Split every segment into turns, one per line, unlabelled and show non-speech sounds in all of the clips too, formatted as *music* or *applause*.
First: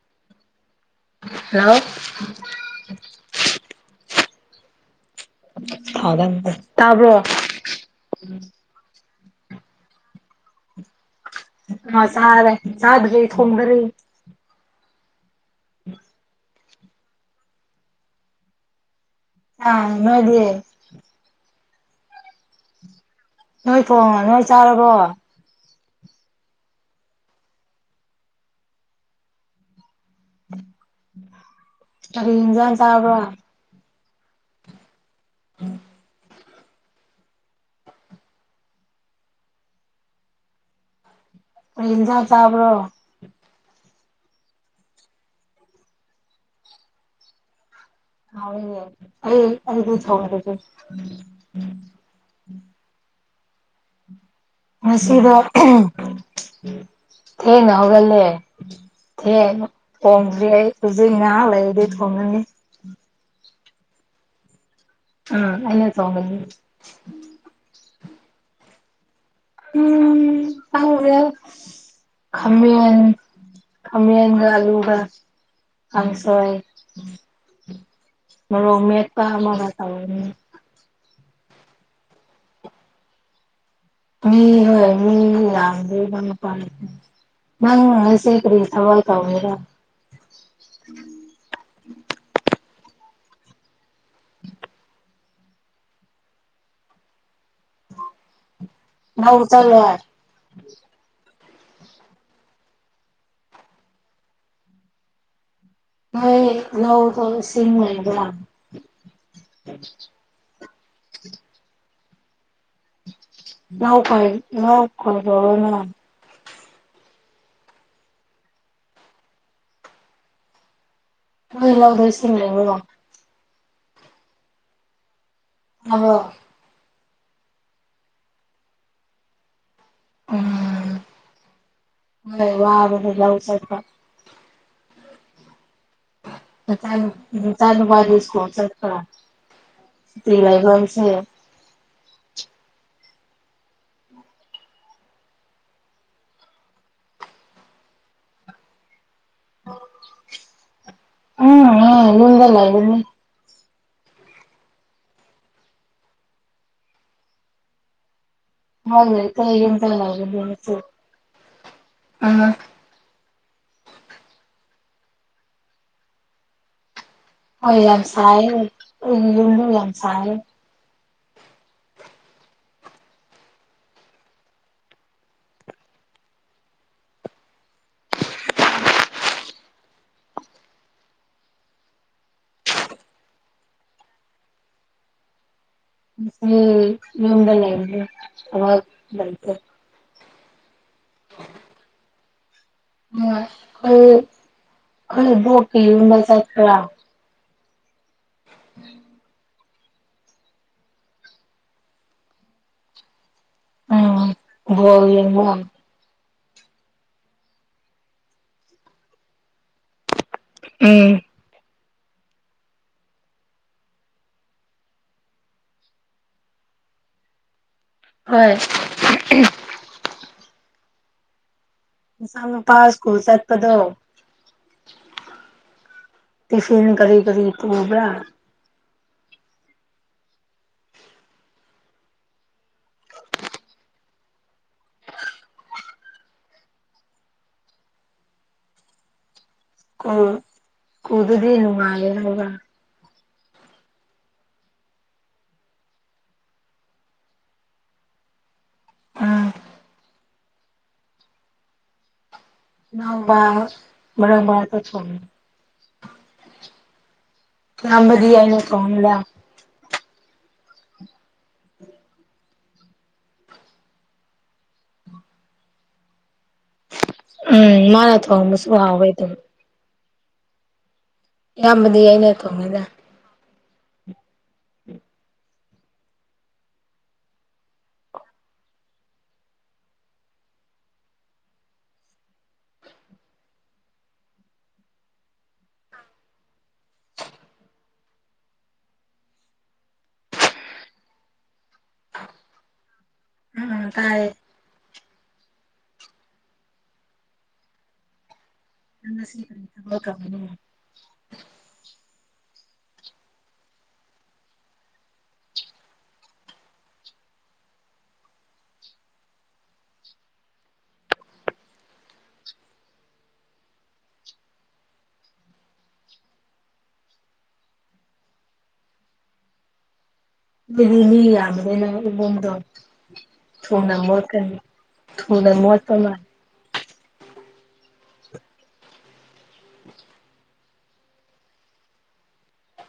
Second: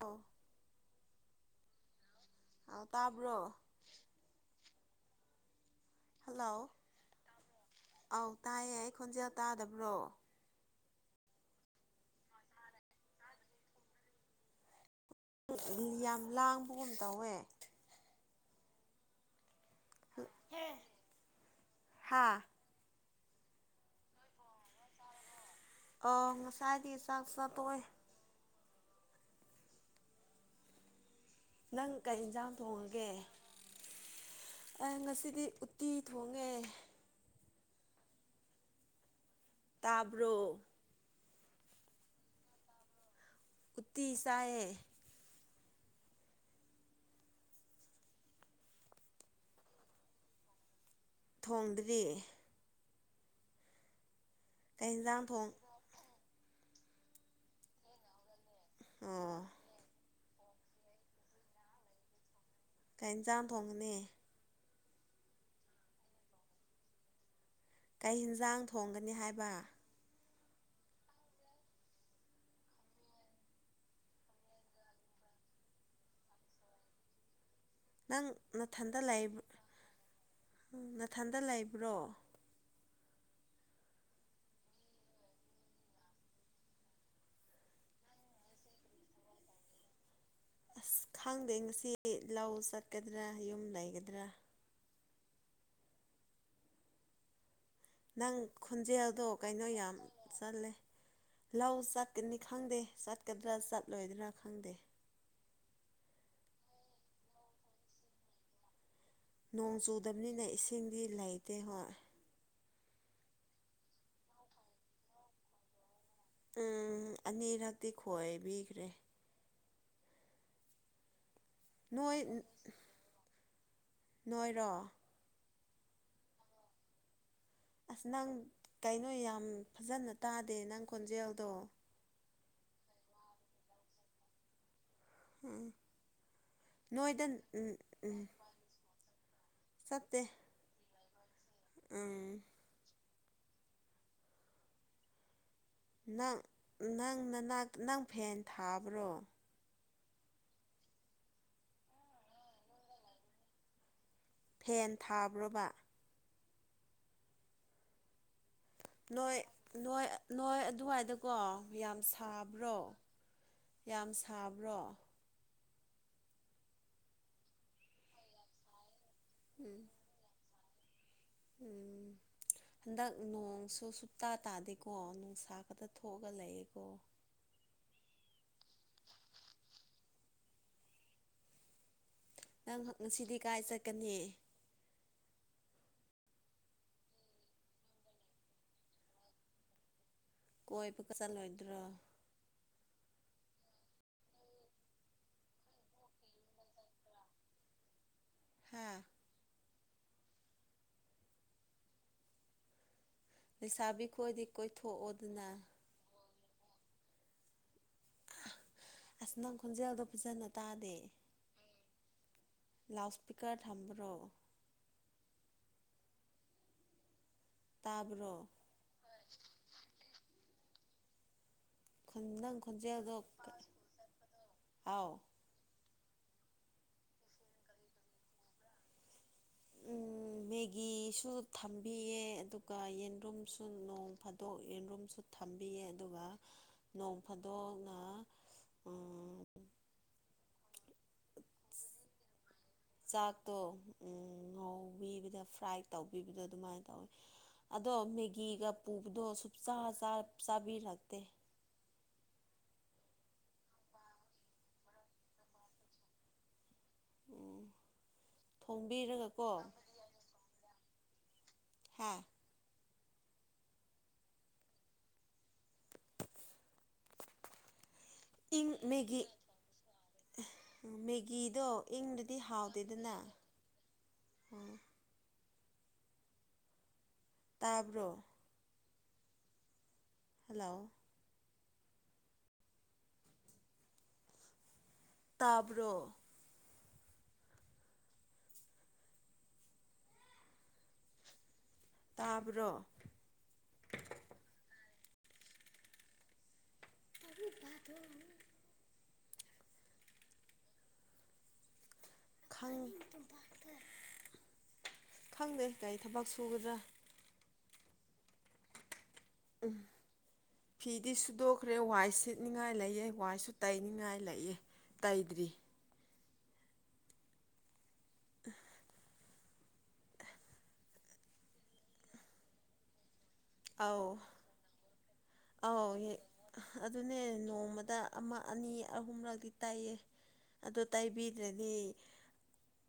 ꯑꯣ
ꯍꯜꯂꯣ
ꯑ ꯇꯥꯕ꯭ꯔꯣ
ꯍ
ꯍꯜꯂꯣ
ꯇꯥꯕ꯭ꯔꯣ
ꯑꯧ ꯇꯥꯏꯌꯦ ꯑꯩ ꯈꯣꯟꯖꯦꯜ ꯇꯥꯗꯕ꯭ꯔꯣ
ꯑ ꯇꯥꯔꯦ ꯆꯥꯗꯔꯤ ꯊꯣꯡꯗꯔꯤ
ꯑꯗꯨ ꯃꯤ ꯌꯥꯝ ꯂꯥꯡꯕꯒꯨꯝ ꯇꯧꯋꯦ
ꯑꯥ ꯅꯣꯏꯗꯤ
ꯍꯥꯥ
ꯅꯣꯏ ꯊꯣꯡꯉꯕꯣ ꯅꯣꯏ ꯆꯥꯔꯕꯣ
ꯑ ꯉꯁꯥꯏꯗꯤ ꯆꯥꯛ ꯆꯥꯊꯣꯛꯑꯦ
ꯎꯝ
ꯅꯪ ꯀꯩ ꯌꯦꯟꯁꯥꯡ ꯊꯣꯡꯉꯒꯦ ꯑ ꯉꯁꯤ ꯗꯤ ꯎꯠꯇꯤ ꯊꯣꯡꯉꯦ ꯇꯥꯕ꯭ꯔꯣ
ꯀꯩ ꯏꯟꯁꯥꯡ ꯆꯥꯕ꯭ꯔꯣ
ꯎꯠꯇꯤ ꯆꯥꯏꯌꯦ
ꯍꯥꯎꯋꯤꯅꯦ ꯑꯩꯗꯤ ꯊꯣꯡꯗꯔ꯭ꯤ
ꯊꯣꯡꯗ꯭ꯔꯤ ꯀꯩ ꯌꯦꯟꯁꯥꯡ
ꯉꯁꯤꯗꯣ
ꯊꯣꯡ
ꯊꯦꯡꯅ ꯍꯧꯒꯠꯂꯦ ꯍꯦ
ꯑꯣ
ꯍꯣꯡꯈ꯭ꯔꯤ ꯑꯩ ꯍꯧꯁꯨ ꯉꯥ ꯂꯩ ꯑꯗꯨ ꯊꯣꯡꯅꯤ
ꯀꯩ ꯏꯟꯁꯥꯡ ꯊꯣꯡꯉꯅꯤ
ꯑ ꯑꯩꯅ ꯊꯣꯡꯒꯅꯤ
ꯀꯩ ꯏꯟꯖꯥꯡ ꯊꯣꯡꯒꯅꯤ ꯍꯥꯏꯕ
ꯎꯝ ꯈꯪꯗꯔꯦ ꯈꯥꯃꯦꯟ ꯈꯥꯃꯦꯟꯒ ꯑꯂꯨꯒ ꯀꯥꯡꯁꯣꯏ
ꯅꯪ
ꯃꯣꯔꯣꯛ
ꯅꯊꯟꯗ
ꯃꯦꯠꯄ ꯑꯃꯒ ꯇꯧꯅꯤ
ꯅꯊꯟꯇ ꯂꯩꯕ꯭ꯔꯣ
ꯃꯤ *unintelligible* ꯅꯪ ꯑꯁꯦꯡꯒꯤ ꯁꯋꯥꯜ ꯀꯥ ꯑꯣꯏꯅꯤꯡꯗ
ꯑꯁ ꯈꯪꯗꯦ ꯉꯁꯤ ꯂꯧ ꯆꯠꯀꯗ꯭ꯔꯥ ꯌꯨꯝ ꯂꯩꯒꯗ꯭ꯔꯥ ꯅꯪ ꯈꯣꯟꯖꯦꯜꯗꯣ
ꯂꯧ
ꯀꯩꯅꯣ
ꯆꯠꯂꯣꯏ
ꯌꯥꯝ ꯆꯜꯂꯦ ꯂꯧ ꯆꯠꯀꯅꯤ ꯈꯪꯗꯦ ꯆꯠꯀꯗ꯭ꯔꯥ ꯆꯠꯂꯣꯏꯗ꯭ꯔꯥ ꯈꯪꯗꯦ
ꯅꯣꯏ ꯅꯧ ꯁꯤꯁꯤꯡꯗ
ꯅꯣꯡ ꯆꯨꯗꯕꯅꯤꯅ ꯏꯁꯤꯡꯗꯤ ꯂꯩꯇꯦ ꯍꯣꯏ
ꯂꯎ ꯐꯥꯏ ꯂ ꯈꯣꯅ
ꯎꯝ ꯑꯅꯤꯔꯛꯇꯤ ꯈꯣꯏꯕꯤꯈ꯭ꯔꯦ
ꯂ
ꯅꯣꯏ
ꯁ ꯂꯩꯦ
ꯅꯣꯏꯔꯣ
ꯑꯕꯣ
ꯑꯁ ꯅꯪ ꯀꯩꯅꯣ ꯌꯥꯝ ꯐꯖꯅ ꯇꯥꯗꯦ ꯅꯪ ꯈꯣꯟꯖꯦꯜꯗꯣ
ꯍ ꯋꯥꯕꯔ ꯂꯎ ꯄꯔ
ꯎꯝ ꯅꯣꯏꯗ ꯎꯝ
ꯊꯕ
ꯎꯝ
ꯏꯁꯀꯣ ꯆꯄꯔ ꯇꯤꯂꯥꯏꯒꯁꯦ
ꯑꯝ ꯅꯪ ꯅꯪ ꯅ ꯅꯪ ꯐꯦꯟ ꯊꯥꯕ꯭ꯔꯣ
*inaudible* ꯎꯝ ꯏ ꯂꯗꯂ *unintelligible*
ꯐꯦꯟ ꯊꯥꯕ꯭ꯔꯕ
ꯃꯥ
ꯅꯣꯏ
ꯂꯩꯇꯦ ꯌꯨꯝꯗ
ꯅꯣꯏ
ꯂꯩꯒꯅꯤ
ꯅꯣꯏ
ꯉꯁꯤ
ꯑꯗꯨꯋꯥꯏꯗꯀꯣ ꯌꯥꯝ
ꯎꯝ
ꯁꯥꯕ꯭ꯔꯣ ꯌꯥꯝ ꯁꯥꯕ꯭ꯔꯣ
ꯑꯣ ꯂꯝꯝꯁꯥꯏ ꯌ
ꯎꯝ
ꯌꯥꯝꯁꯥꯏ
ꯎꯝ ꯍꯟꯗꯛ ꯅꯣꯡꯁꯨ ꯁꯨꯇꯥ ꯇꯥꯗꯦꯀꯣ ꯅꯨꯡꯁꯥ ꯈꯛꯇ ꯊꯣꯛꯑꯒ ꯂꯩꯌꯦꯦꯀꯣ *inaudible* ꯅꯪ ꯉꯁꯤꯗꯤ ꯀꯥꯏ ꯆꯠꯀꯅꯤ
ꯌꯗ ꯂꯩ ꯑꯋꯥ
ꯀꯣꯏꯕ ꯀ ꯆꯜꯂꯣꯏꯗ꯭ꯔꯣ
ꯎ ꯑꯩ ꯀ ꯣꯛꯀꯤꯕ ꯆꯠꯄ
ꯍꯥ
ꯎꯝ ꯎꯝ
ꯂꯩꯁꯥꯕꯤꯈꯣꯏꯗꯤ
ꯕꯣꯜ
ꯀꯣꯏꯊꯣꯛꯑꯣꯗꯅ
ꯌꯦꯡꯕ
ꯑꯁ ꯅꯪ ꯈꯣꯟꯖꯦꯜꯗꯣ ꯐꯖꯅ ꯇꯥꯗꯦ
ꯎꯝ
ꯂꯥꯎꯠ ꯏꯁꯄꯤꯀꯔ ꯊꯝ꯭ꯔꯣ ꯇꯥꯕ꯭ꯔꯣ
ꯍꯣꯏ
ꯅꯪ
ꯄꯥꯥꯎ
ꯈꯣꯟꯖꯦꯜꯗꯣ
ꯁꯀꯨꯜ ꯆꯠꯄꯗꯣ
ꯑꯥꯎ
ꯇꯤꯐꯤꯟ ꯀꯔꯤ ꯀꯔꯤ ꯇꯕ꯭ꯔ
ꯎꯝ ꯃꯦꯒꯤꯁꯨ ꯊꯝꯕꯤꯌꯦ ꯑꯗꯨꯒ ꯌꯦꯟꯔꯨꯝꯁꯨ ꯅꯣꯡ ꯐꯥꯗꯣꯛ ꯌꯦꯟꯔꯨꯝꯁꯨ ꯊꯝꯕꯤꯌꯦ ꯑꯗꯨꯒ ꯅꯣꯡ ꯐꯥꯗꯣꯛꯅ
ꯈꯨꯗꯗꯤꯅꯅꯨꯡ ꯃꯥꯂꯕ
ꯆꯥꯛꯇꯣ ꯉꯧꯕꯤꯕꯗ ꯐ꯭ꯔꯥꯏ ꯇꯧꯕꯤꯕꯗꯣ ꯑꯗꯨꯃꯥꯏꯅ ꯇꯧꯋꯤ ꯑꯗꯣ ꯃꯦꯒꯤꯒ ꯄꯨꯕꯗꯣ ꯁꯆꯥ ꯆꯥꯕꯤꯔꯛꯇꯦ *inaudible*
ꯑ ꯃꯔ ꯃꯥ ꯊ
ꯎꯝ
ꯆꯝꯕꯗꯤ ꯑꯩꯅ ꯇꯣꯉꯂ
ꯊꯣꯡꯕꯤꯔꯒꯀꯣ ꯍꯥ
ꯎꯝ ꯃꯥꯅ ꯊꯃꯁꯨ
ꯏꯪ ꯃꯦꯒꯤ
ꯑꯣꯏꯣꯏꯗ
ꯃꯦꯒꯤꯗꯣ
ꯑꯩꯅ
ꯏꯪꯗꯗꯤ
ꯊꯣꯡꯉꯦꯗ
ꯍꯥꯎꯗꯦꯗꯅ ꯑꯣ ꯇꯥꯕ꯭ꯔꯣ ꯍꯜꯂꯣ ꯇꯥꯕ꯭ꯔꯣ ꯇꯥꯕ꯭ꯔꯣ
ꯑꯝ ꯇꯥꯏꯦ
ꯑ
ꯅꯅ ꯁꯤ ꯀ ꯊ ꯇꯃ
ꯈꯪ ꯈꯪꯗꯦ ꯒꯥꯔꯤ ꯊꯕꯛ ꯁꯨꯒꯗ꯭ꯔꯥ ꯎꯝ ꯐꯤꯗꯤ ꯁꯨꯗꯣꯛꯈ꯭ꯔꯦ ꯋꯥꯏ ꯁꯤꯠꯅꯤꯡꯉꯥꯏ ꯂꯩꯑꯦ ꯋꯥꯏꯁꯨ ꯇꯩꯅꯤꯡꯉꯥꯏ ꯂꯩꯑꯦ ꯇꯥꯏꯗ꯭ꯔꯤ
ꯑꯗꯨꯗꯤ ꯃꯤ ꯌꯥꯕꯅꯤꯅ ꯏꯕꯣꯝꯗꯣ
ꯑꯥꯎ ꯑꯥꯎ
ꯃꯣꯠꯄ ꯃꯥꯜꯂꯦ
ꯑꯗꯨꯅꯦ ꯅꯣꯡ ꯣꯡ ꯑꯃ ꯑꯅꯤ ꯑꯍꯨꯝꯂꯛꯇꯤ ꯇꯥꯏꯌꯦ ꯑꯗꯨ ꯇꯥꯏꯕꯤꯗ꯭ꯔꯗꯤ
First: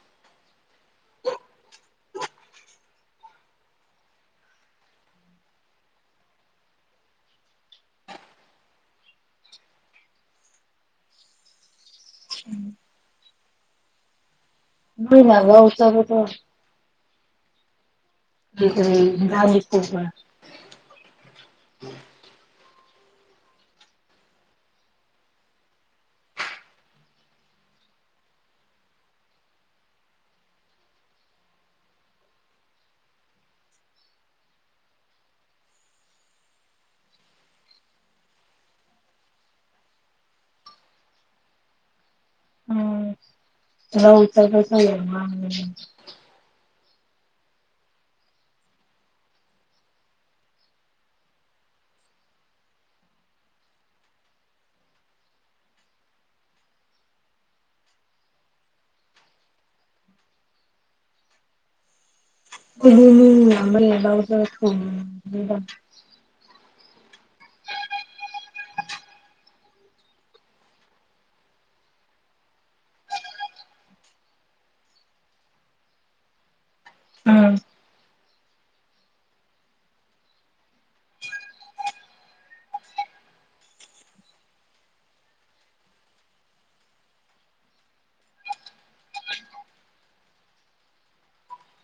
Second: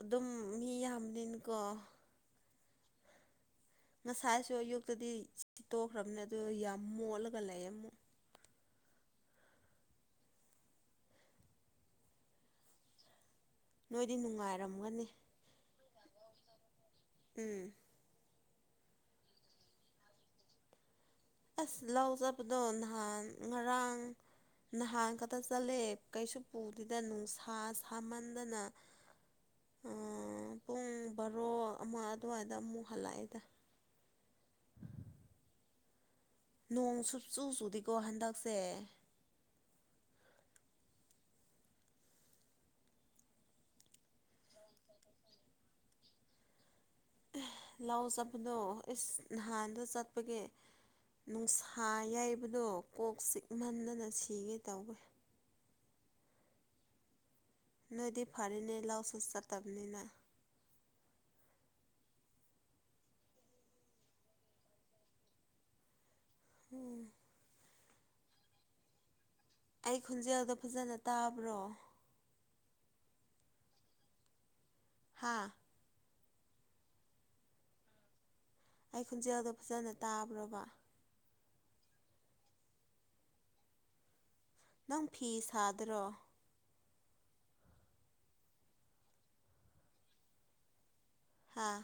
ꯑꯗꯨꯝ ꯃꯤ ꯌꯥꯝꯅꯤꯅꯀꯣ ꯉꯁꯥꯏꯁꯨ ꯑꯌꯨꯛꯇꯗꯤ ꯁꯤꯠꯇꯣꯛꯈ꯭ꯔꯕꯅꯦ ꯑꯗꯨ ꯌꯥꯝ ꯃꯣꯠꯂꯒ ꯂꯩ ꯑꯃꯨꯛ ꯅꯣꯏꯗꯤ ꯅꯨꯡꯉꯥꯏꯔꯝꯃ
ꯅ ꯅ ꯉꯥꯎ ꯆꯒ ꯇ
ꯎꯝ
ꯗ ꯂꯥꯂꯤ ꯄꯣꯄ
ꯗ ꯅꯍꯥꯟ ꯉꯔꯥꯡ ꯅꯍꯥꯟ ꯈꯛꯇ ꯆꯠꯂꯦ ꯀꯩꯁꯨ ꯄꯨꯗ꯭ꯗ ꯅꯨꯡꯁꯥ ꯁꯥꯃꯟꯗꯅ ꯄꯨꯡ ꯕꯥꯔꯣ ꯑꯃ ꯑꯗꯨꯋꯥꯏꯗ ꯑꯃꯨꯛ ꯍꯜꯂꯛꯑꯦꯗ *unintelligible* ꯅꯣꯡ ꯁꯨꯞ ꯆꯨ ꯆꯨꯗꯤꯀꯣ ꯍꯟꯗꯛꯁꯦ
ꯍ ꯎ ꯆꯔꯗ ꯆ
ꯂꯧ ꯆꯠꯄꯗꯣ ꯏꯁꯁ ꯅꯍꯥꯟꯗ ꯆꯠꯄꯒꯤꯦ ꯅꯨꯡꯁꯥ ꯌꯥꯏꯕꯗꯣ ꯀꯣꯛ ꯆꯤꯛꯍꯟꯗꯅ ꯁꯤꯒꯦ ꯇꯧꯋꯦ ꯅꯣꯏꯗꯤ ꯐꯔꯤꯅꯦ ꯂꯥꯎꯁꯨ ꯆꯠꯇꯕꯅꯤꯅ
ꯎ ꯂꯝꯕꯂꯦꯗ
ꯎꯝ ꯑꯩ ꯈꯣꯟꯖꯦꯜꯗ ꯐꯖꯅ ꯇꯥꯕ꯭ꯔꯣ ꯍꯥꯥ
ꯎꯝ
ꯑꯩ ꯈꯣꯟꯖꯦꯜꯗꯣ ꯐꯖꯅ ꯇꯥꯕ꯭ꯔꯕ ꯅꯪ ꯐꯤ ꯁꯥꯗ꯭ꯔꯣ ꯍꯥꯥ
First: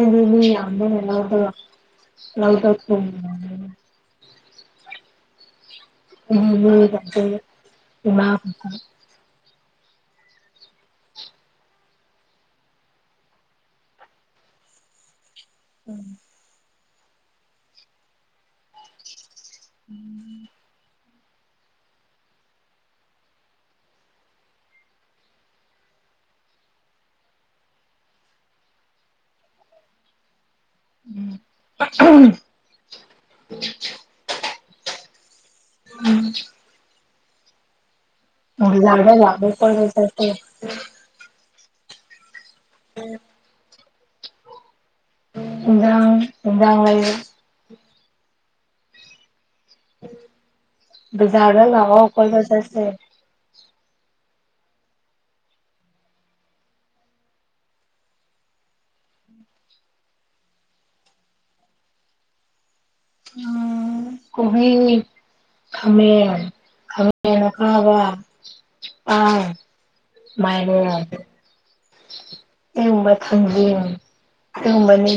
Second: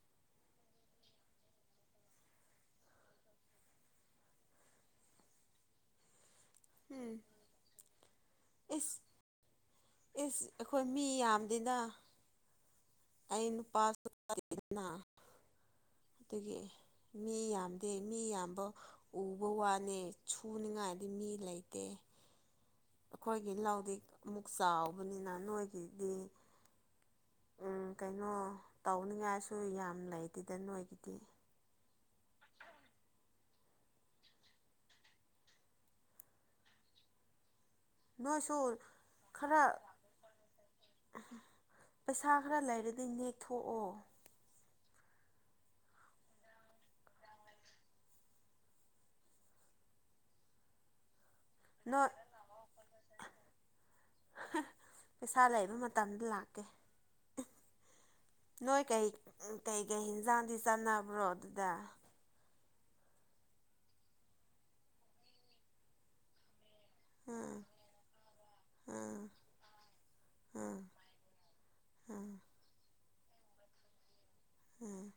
ꯎꯝ ꯌꯥꯝꯗꯗ ꯇ
*unintelligible*
ꯎꯗ
ꯎꯝ ꯏꯁ ꯏꯁ ꯑꯩꯈꯣꯏ ꯃꯤ ꯌꯥꯝꯗꯅ ꯑꯩꯅ ꯄꯥꯁꯅꯥ ꯑꯗꯒꯤ ꯃꯤ ꯌꯥꯝꯗꯦ ꯃꯤ ꯌꯥꯝꯕ ꯎꯕ ꯋꯥꯅꯤ ꯁꯨꯅꯤꯉꯥꯏ ꯗꯤ ꯃꯤ ꯂꯩꯇꯦ ꯑꯩꯈꯣꯏꯒꯤꯜ ꯂꯥꯎꯗꯤ ꯑꯃꯨꯛ ꯆꯥꯎꯕꯅꯤꯅ ꯅꯣꯏꯒꯤꯗꯤ ꯎꯝ ꯀꯩꯅꯣ ꯇꯧꯅꯤꯡꯉꯥꯏꯁꯨ ꯌꯥꯝ ꯂꯩꯗꯗ ꯅꯣꯏꯒꯤꯗꯤ
ꯎ ꯎꯝ
ꯅꯣꯏꯁꯨ
ꯂꯗ ꯂꯕ ꯄ
ꯈꯔ
ꯇꯔ
ꯁꯥ ꯈꯔ ꯂꯩꯔꯗꯤ ꯅꯦꯛꯊꯣꯛꯑꯣ
ꯏ ꯏꯉ ꯖꯥꯗ ꯂꯋꯥ ꯑꯣ
ꯅꯣꯏ
ꯀꯣꯏꯗ ꯆꯁ
ꯄꯩꯁꯥ ꯂꯩꯕ ꯃꯇꯝꯗ ꯂꯥꯛꯀꯦ ꯅꯣꯏ ꯀꯩ ꯀꯩꯀꯩ ꯏꯟꯖꯥꯡꯗꯤ ꯆꯥꯟꯅꯕ꯭ꯔꯣ ꯑꯗꯨꯗ
ꯎꯝ ꯀꯣꯏ ꯍꯃꯦ
ꯎꯝ
ꯈꯅꯈꯕ ꯑ
ꯎꯝ
ꯃꯥꯏꯅꯦ
ꯑꯥ ꯑꯥ
ꯍꯪ
ꯑꯥ
ꯎꯝꯕꯅꯤ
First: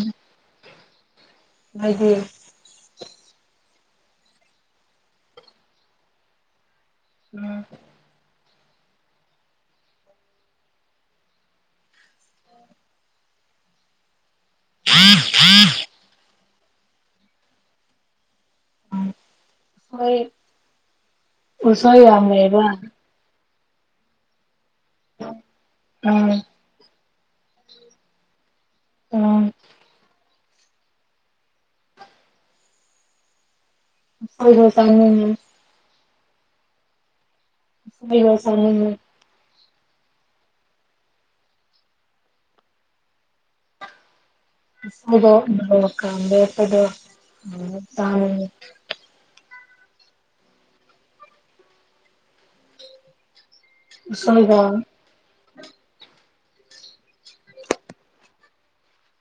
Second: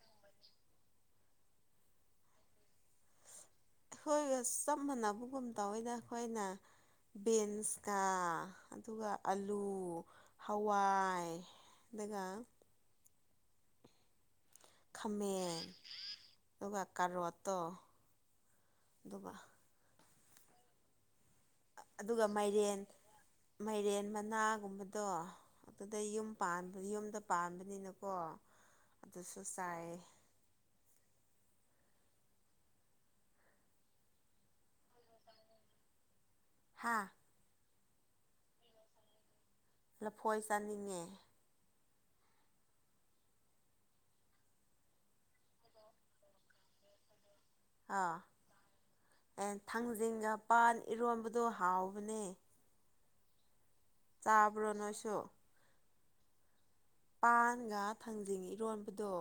ꯒꯤꯗꯤ
ꯑꯩꯈꯣꯏꯒ ꯆꯞ ꯃꯥꯟꯅꯕꯒꯨꯝ ꯇꯋꯏꯅ ꯑꯩꯈꯣꯏꯅ
ꯎꯝ
ꯕꯤꯟꯁꯀ ꯑꯗꯨꯒ ꯑꯂꯨ ꯍꯋꯥꯏ ꯑꯗꯨꯒ ꯈꯥꯃꯦꯟ ꯑꯗꯨꯒ ꯀꯔꯣꯠꯇꯣ ꯑꯗꯨꯒ
ꯍ ꯍꯣꯏ ꯄꯁꯣꯏ
ꯑꯗꯨꯒ
ꯌꯥꯝꯃꯦꯕ
ꯃꯥꯏꯔꯦꯟ ꯃꯥꯏꯔꯦꯟ ꯃꯅꯥꯒꯨꯝꯕꯗꯣ ꯑꯗꯨꯗ ꯌꯨꯝ
ꯎꯝ
ꯄꯥꯟꯕ ꯌꯨꯝꯗ ꯄꯥꯟꯕꯅꯤꯅꯀꯣ ꯑꯗꯨꯁꯨ
ꯎꯝ
ꯆꯥꯏꯌꯦ
ꯗꯣ ꯆꯥꯡꯒꯣ
ꯍꯥꯥ
ꯐꯒꯁꯅꯤ
ꯂꯐꯣꯏ ꯆꯥꯅꯤꯡꯉꯦ
ꯗꯣ ꯀꯝꯕꯦꯗꯣ ꯑ ꯇꯥ
ꯑꯥ ꯑꯦ ꯊꯥꯡꯖꯤꯡꯒ ꯄꯥꯟ ꯏꯔꯣꯟꯝꯕꯗꯨ ꯍꯥꯎꯕꯅꯦ
ꯎꯁꯣꯏꯒ
ꯆꯥꯕ꯭ꯔꯣ ꯅꯣꯏꯁꯨ ꯄꯥꯟꯒ ꯊꯥꯡꯖꯤꯡ ꯏꯔꯣꯟꯕꯗꯣ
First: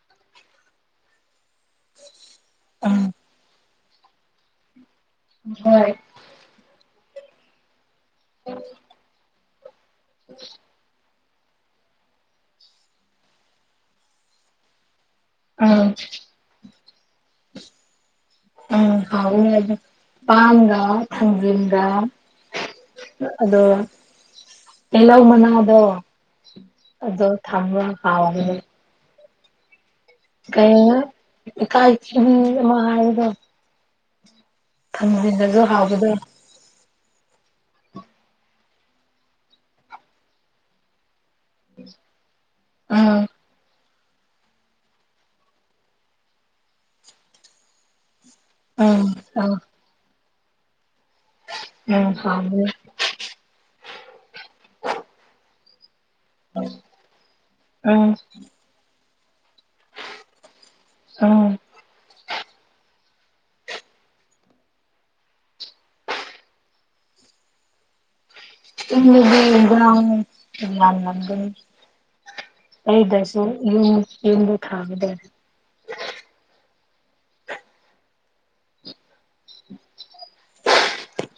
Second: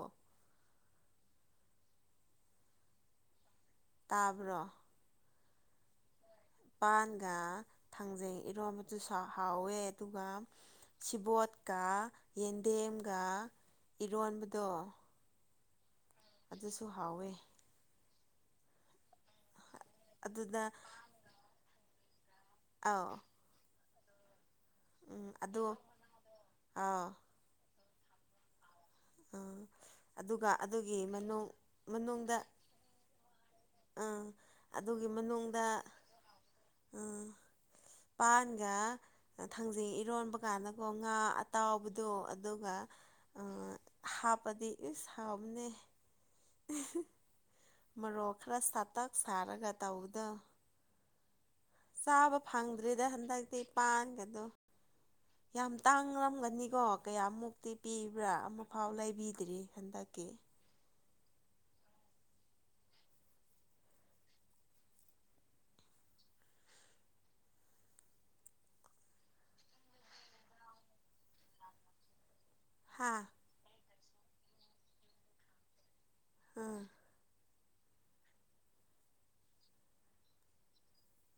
ꯑꯥ
ꯇꯥꯕ꯭ꯔꯣ
ꯍꯣꯏ
ꯅꯤꯄꯥꯟꯒ ꯊꯥꯡꯖꯩ ꯏꯔꯣꯝꯕꯗꯨꯁꯨ ꯍꯥꯎꯋꯦ ꯑꯗꯨꯒ ꯕꯣꯠꯀ ꯌꯦꯟꯗꯦꯝꯒ ꯏꯔꯣꯟꯕꯗꯣ
ꯑ
ꯑꯗꯨꯁꯨ ꯍꯥꯎꯋꯦ
ꯎꯝ ꯐ
ꯑꯗꯨꯗ
ꯄꯒ ꯊꯖꯤꯒ
ꯑꯥꯎ
ꯑꯗꯣ ꯍꯂꯧ
ꯎꯝ ꯑꯗꯨ
ꯃꯅꯥꯗꯣ
ꯑꯥꯎ
ꯑꯗꯣ ꯊꯥꯡ ꯍꯥꯎꯒꯅꯦ
ꯎꯝ ꯑꯗꯨꯒ
ꯀꯩ
ꯑꯗꯨꯒꯤ ꯃꯅꯨꯡ
ꯀꯜ
ꯃꯅꯨꯡꯗ
ꯃꯥꯗ
ꯑꯥ ꯑꯗꯨꯒꯤ
ꯊꯝꯕꯤꯗꯁꯨ
ꯃꯅꯨꯡꯗ
ꯍꯥꯎꯕꯗꯣ
ꯑꯥ ꯄꯥꯟꯒ ꯊꯥꯡꯖꯤꯡ ꯏꯔꯣꯟꯕ ꯀꯥꯟꯗꯀꯣ ꯉꯥ ꯑꯇꯥꯎꯕꯗꯣ ꯑꯗꯨꯒ
ꯎꯝ
ꯍꯥꯞꯄꯗꯤ ꯏꯁ ꯍꯥꯎꯕꯅꯦ ꯃꯔꯣꯔꯣꯛ ꯈꯔ
ꯎꯝ
ꯁꯠꯇꯛ
ꯑꯥ
ꯁꯥꯔꯒ ꯇꯧꯕꯗꯣ
ꯎꯝ
ꯆꯥꯕ
ꯍꯥꯎꯕꯅꯦ
ꯐꯪꯗ꯭ꯔꯤꯗ ꯍꯟꯗꯛꯇꯤ ꯄꯥꯟꯕꯗꯣ ꯌꯥꯝ ꯇꯥꯡꯔꯝꯒꯅꯤꯀꯣ ꯀꯌꯥꯃꯨꯛꯇꯤ
ꯎꯝ
ꯄꯤꯕ꯭ꯔꯥ ꯑꯃꯐꯥꯎ ꯂꯩꯕꯤ ꯈꯗꯔꯤ ꯍꯟꯗꯛꯀꯤ
ꯑꯥ ꯗꯌꯥꯗ
ꯍꯥ
ꯑꯩꯗꯁꯦ ꯌ ꯌꯗ ꯊꯥꯒꯗ
ꯎꯝ
*unintelligible*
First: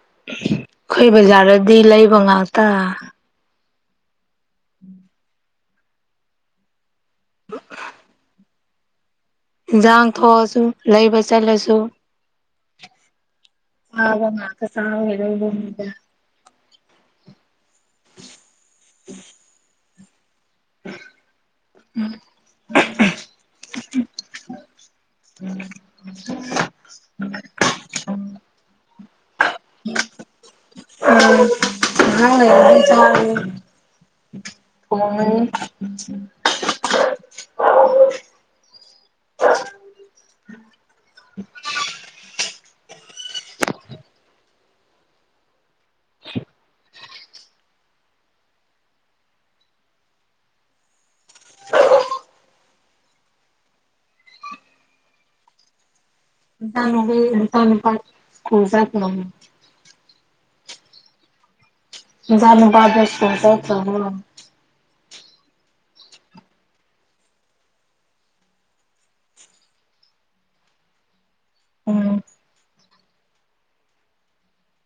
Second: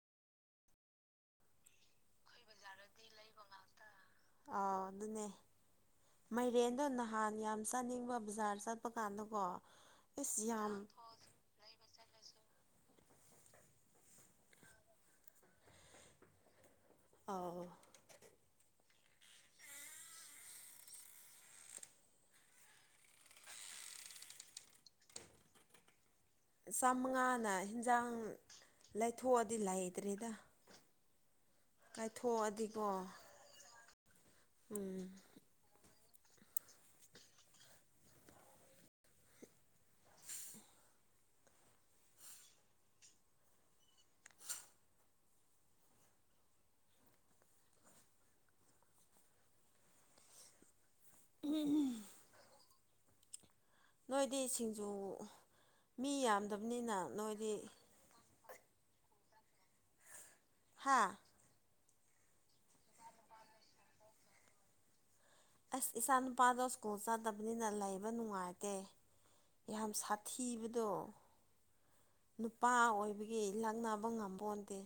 ꯑꯩꯈꯣꯏ ꯕꯖꯥꯔꯗꯗꯤ ꯂꯩꯕ ꯉꯥꯛꯇ
ꯑꯥꯎ
ꯎꯝ
ꯑꯗꯨꯅꯦ ꯃꯥꯏꯔꯦꯟꯗꯣ ꯅꯍꯥꯟ ꯌꯥꯝ ꯆꯥꯅꯤꯡꯕ ꯕꯖꯥꯔ ꯆꯠꯄ ꯀꯥꯟꯗꯣ꯫
ꯍꯤꯟꯖꯥꯡ ꯊꯣꯛꯑꯁꯨ ꯂꯩꯕ ꯆꯠꯂꯁꯨ *unintelligible*
ꯑ
*inaudible* ꯎ
ꯆꯥꯃꯉꯥꯅ ꯍꯤꯟꯖꯥꯡ ꯂꯩꯊꯣꯛꯑꯗꯤ ꯂꯩꯇ꯭ꯔꯦꯗ
ꯎꯝ ꯉꯥꯍꯥꯛ ꯂꯩꯔꯗꯤ
ꯀꯥꯏꯊꯣꯛꯑꯗꯤꯀꯣ
ꯆꯥꯔꯅꯤ
ꯎꯝ
ꯊꯣꯡꯉꯅꯤ ꯎ
ꯎꯝꯝ ꯅꯣꯏꯗꯤ ꯁꯤꯡꯖꯨ ꯃꯤ ꯌꯥꯝ
*unintelligible*
ꯍꯥꯥ
ꯅꯆꯥꯅꯨꯄꯗꯣ ꯁ꯭ꯀꯨꯜ ꯆꯠꯇ꯭ꯔꯕꯣ
ꯑꯁ ꯏꯆꯥ ꯅꯨꯄꯥꯗꯣ ꯁ꯭ꯀꯨꯜ ꯆꯠꯇꯕꯅꯤꯅ ꯂꯩꯕ ꯅꯨꯡꯉꯥꯏꯇꯦ ꯌꯥꯝ ꯁꯥꯊꯤꯕꯗꯣ
ꯎꯝ
ꯅꯨꯄꯥ ꯑꯣꯏꯕꯒꯤ ꯂꯛꯅꯕ ꯉꯝꯄꯣꯟꯇꯦ